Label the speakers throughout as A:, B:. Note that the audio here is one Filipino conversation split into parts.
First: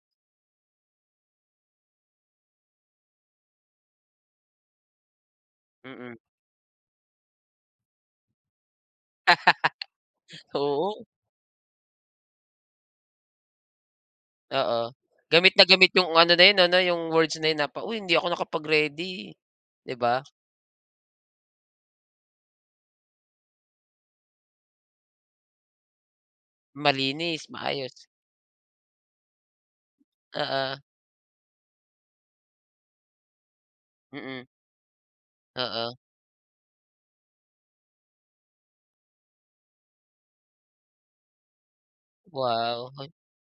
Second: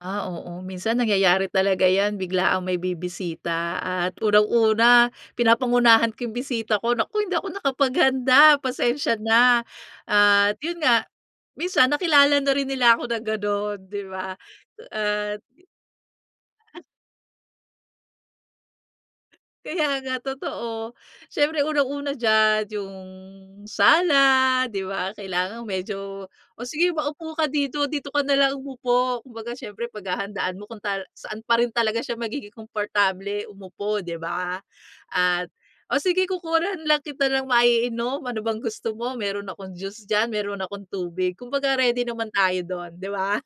A: Ah, oo. Minsan nangyayari talaga 'yan, biglaang may bibisita at unang-una, pinapangunahan
B: Mm.
A: ko yung bisita ko, "Naku, hindi ako nakapaghanda, pasensya na." At yun nga,
B: Oo.
A: minsan nakilala na rin nila ako na ganun, 'di ba?
B: Oo.
A: At
B: Gamit na gamit yung, ano na yun, ano
A: [unintelligible]
B: yung words na yun, "Uy, hindi ako nakapag-ready", 'di
A: Kaya nga,
B: ba?
A: totoo. Siyempre unang-una diyan yung sala, 'di ba, kailangan medyo, "O sige, maupo ka
B: Malinis.
A: dito.
B: Maayos.
A: Dito ka nalang umupo." Kumbaga, siyempre paghahandaan mo
B: Oo.
A: kung tala saan pa rin talaga siya magiging komportable umupo, 'di
B: Mm.
A: ba? At,
B: Oo.
A: "O sige, kukuhanan nalang kita ng maiinom. Ano bang gusto mo? Meron akong juice dyan, meron akong tubig." Kumbaga ready naman tayo
B: Wow.
A: dun, 'di
B: [unintelligible]
A: ba?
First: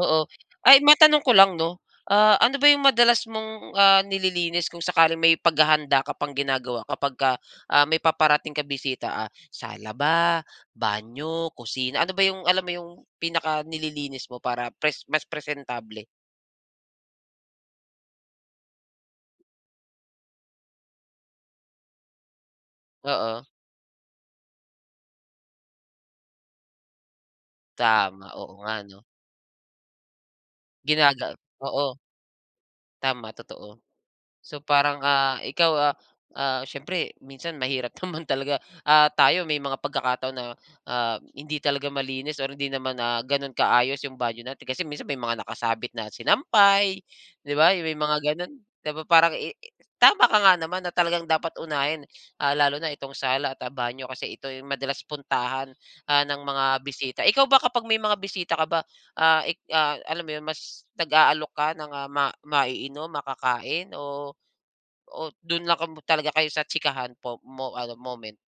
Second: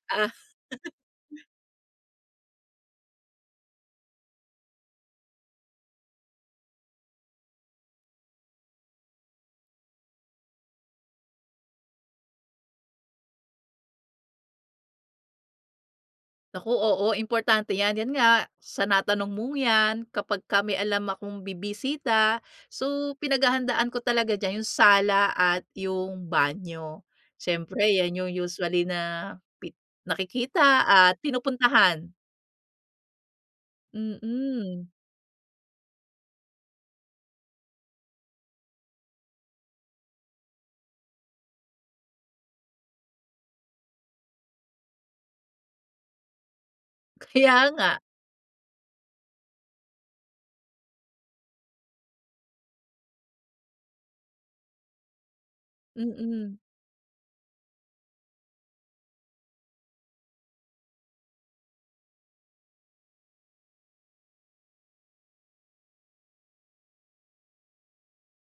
B: Oo.
A: Ah.
B: Ay, matanong ko lang 'no? Ah, ano ba yung madalas mong ah, nililinis kung sakaling may paghahanda ka pang ginagawa, kapag ka ah, may paparating kang bisita, ah, sala ba, banyo, kusina, ano ba yung alam mo yung pinakanililinis mo para pres mas presentable?
A: Naku, oo, importante 'yan. Yan nga, sa natanong mong 'yan, kapagka may alam akong bibisita, so,
B: Oo.
A: pinaghahandaan ko talaga diyan yung sala at yung banyo. Siyempre 'yan yung
B: Tama. Oo nga,
A: usually
B: 'no?
A: na pi nakikita at
B: Ginaga Oo.
A: pinupuntahan.
B: Tama. Totoo. So,
A: Mm.
B: parang ah, ikaw ah ah, siyempre minsan mahirap naman talaga, ah, tayo may mga pagkakataon na hindi talaga malinis, or hindi naman ah, ganun kaayos yung banyo natin, kasi minsan may mga nakasabit na sinampay, 'di
A: Kaya
B: ba may
A: nga.
B: mga gano'n? 'Di ba parang i tama ka nga naman na talagang dapat unahin ah, lalo na itong sala at banyo, kasi ito ay madalas puntahan ah, ng
A: Mm.
B: mga bisita. Ikaw ba, kapag may mga bisita ka ba, ah eh, ah, alam mo yun, mas nag-aalok ka ng ma maiinom, makakain, o o dun lang 'ka mo talaga kayo sa tsikahan po mo ano moment?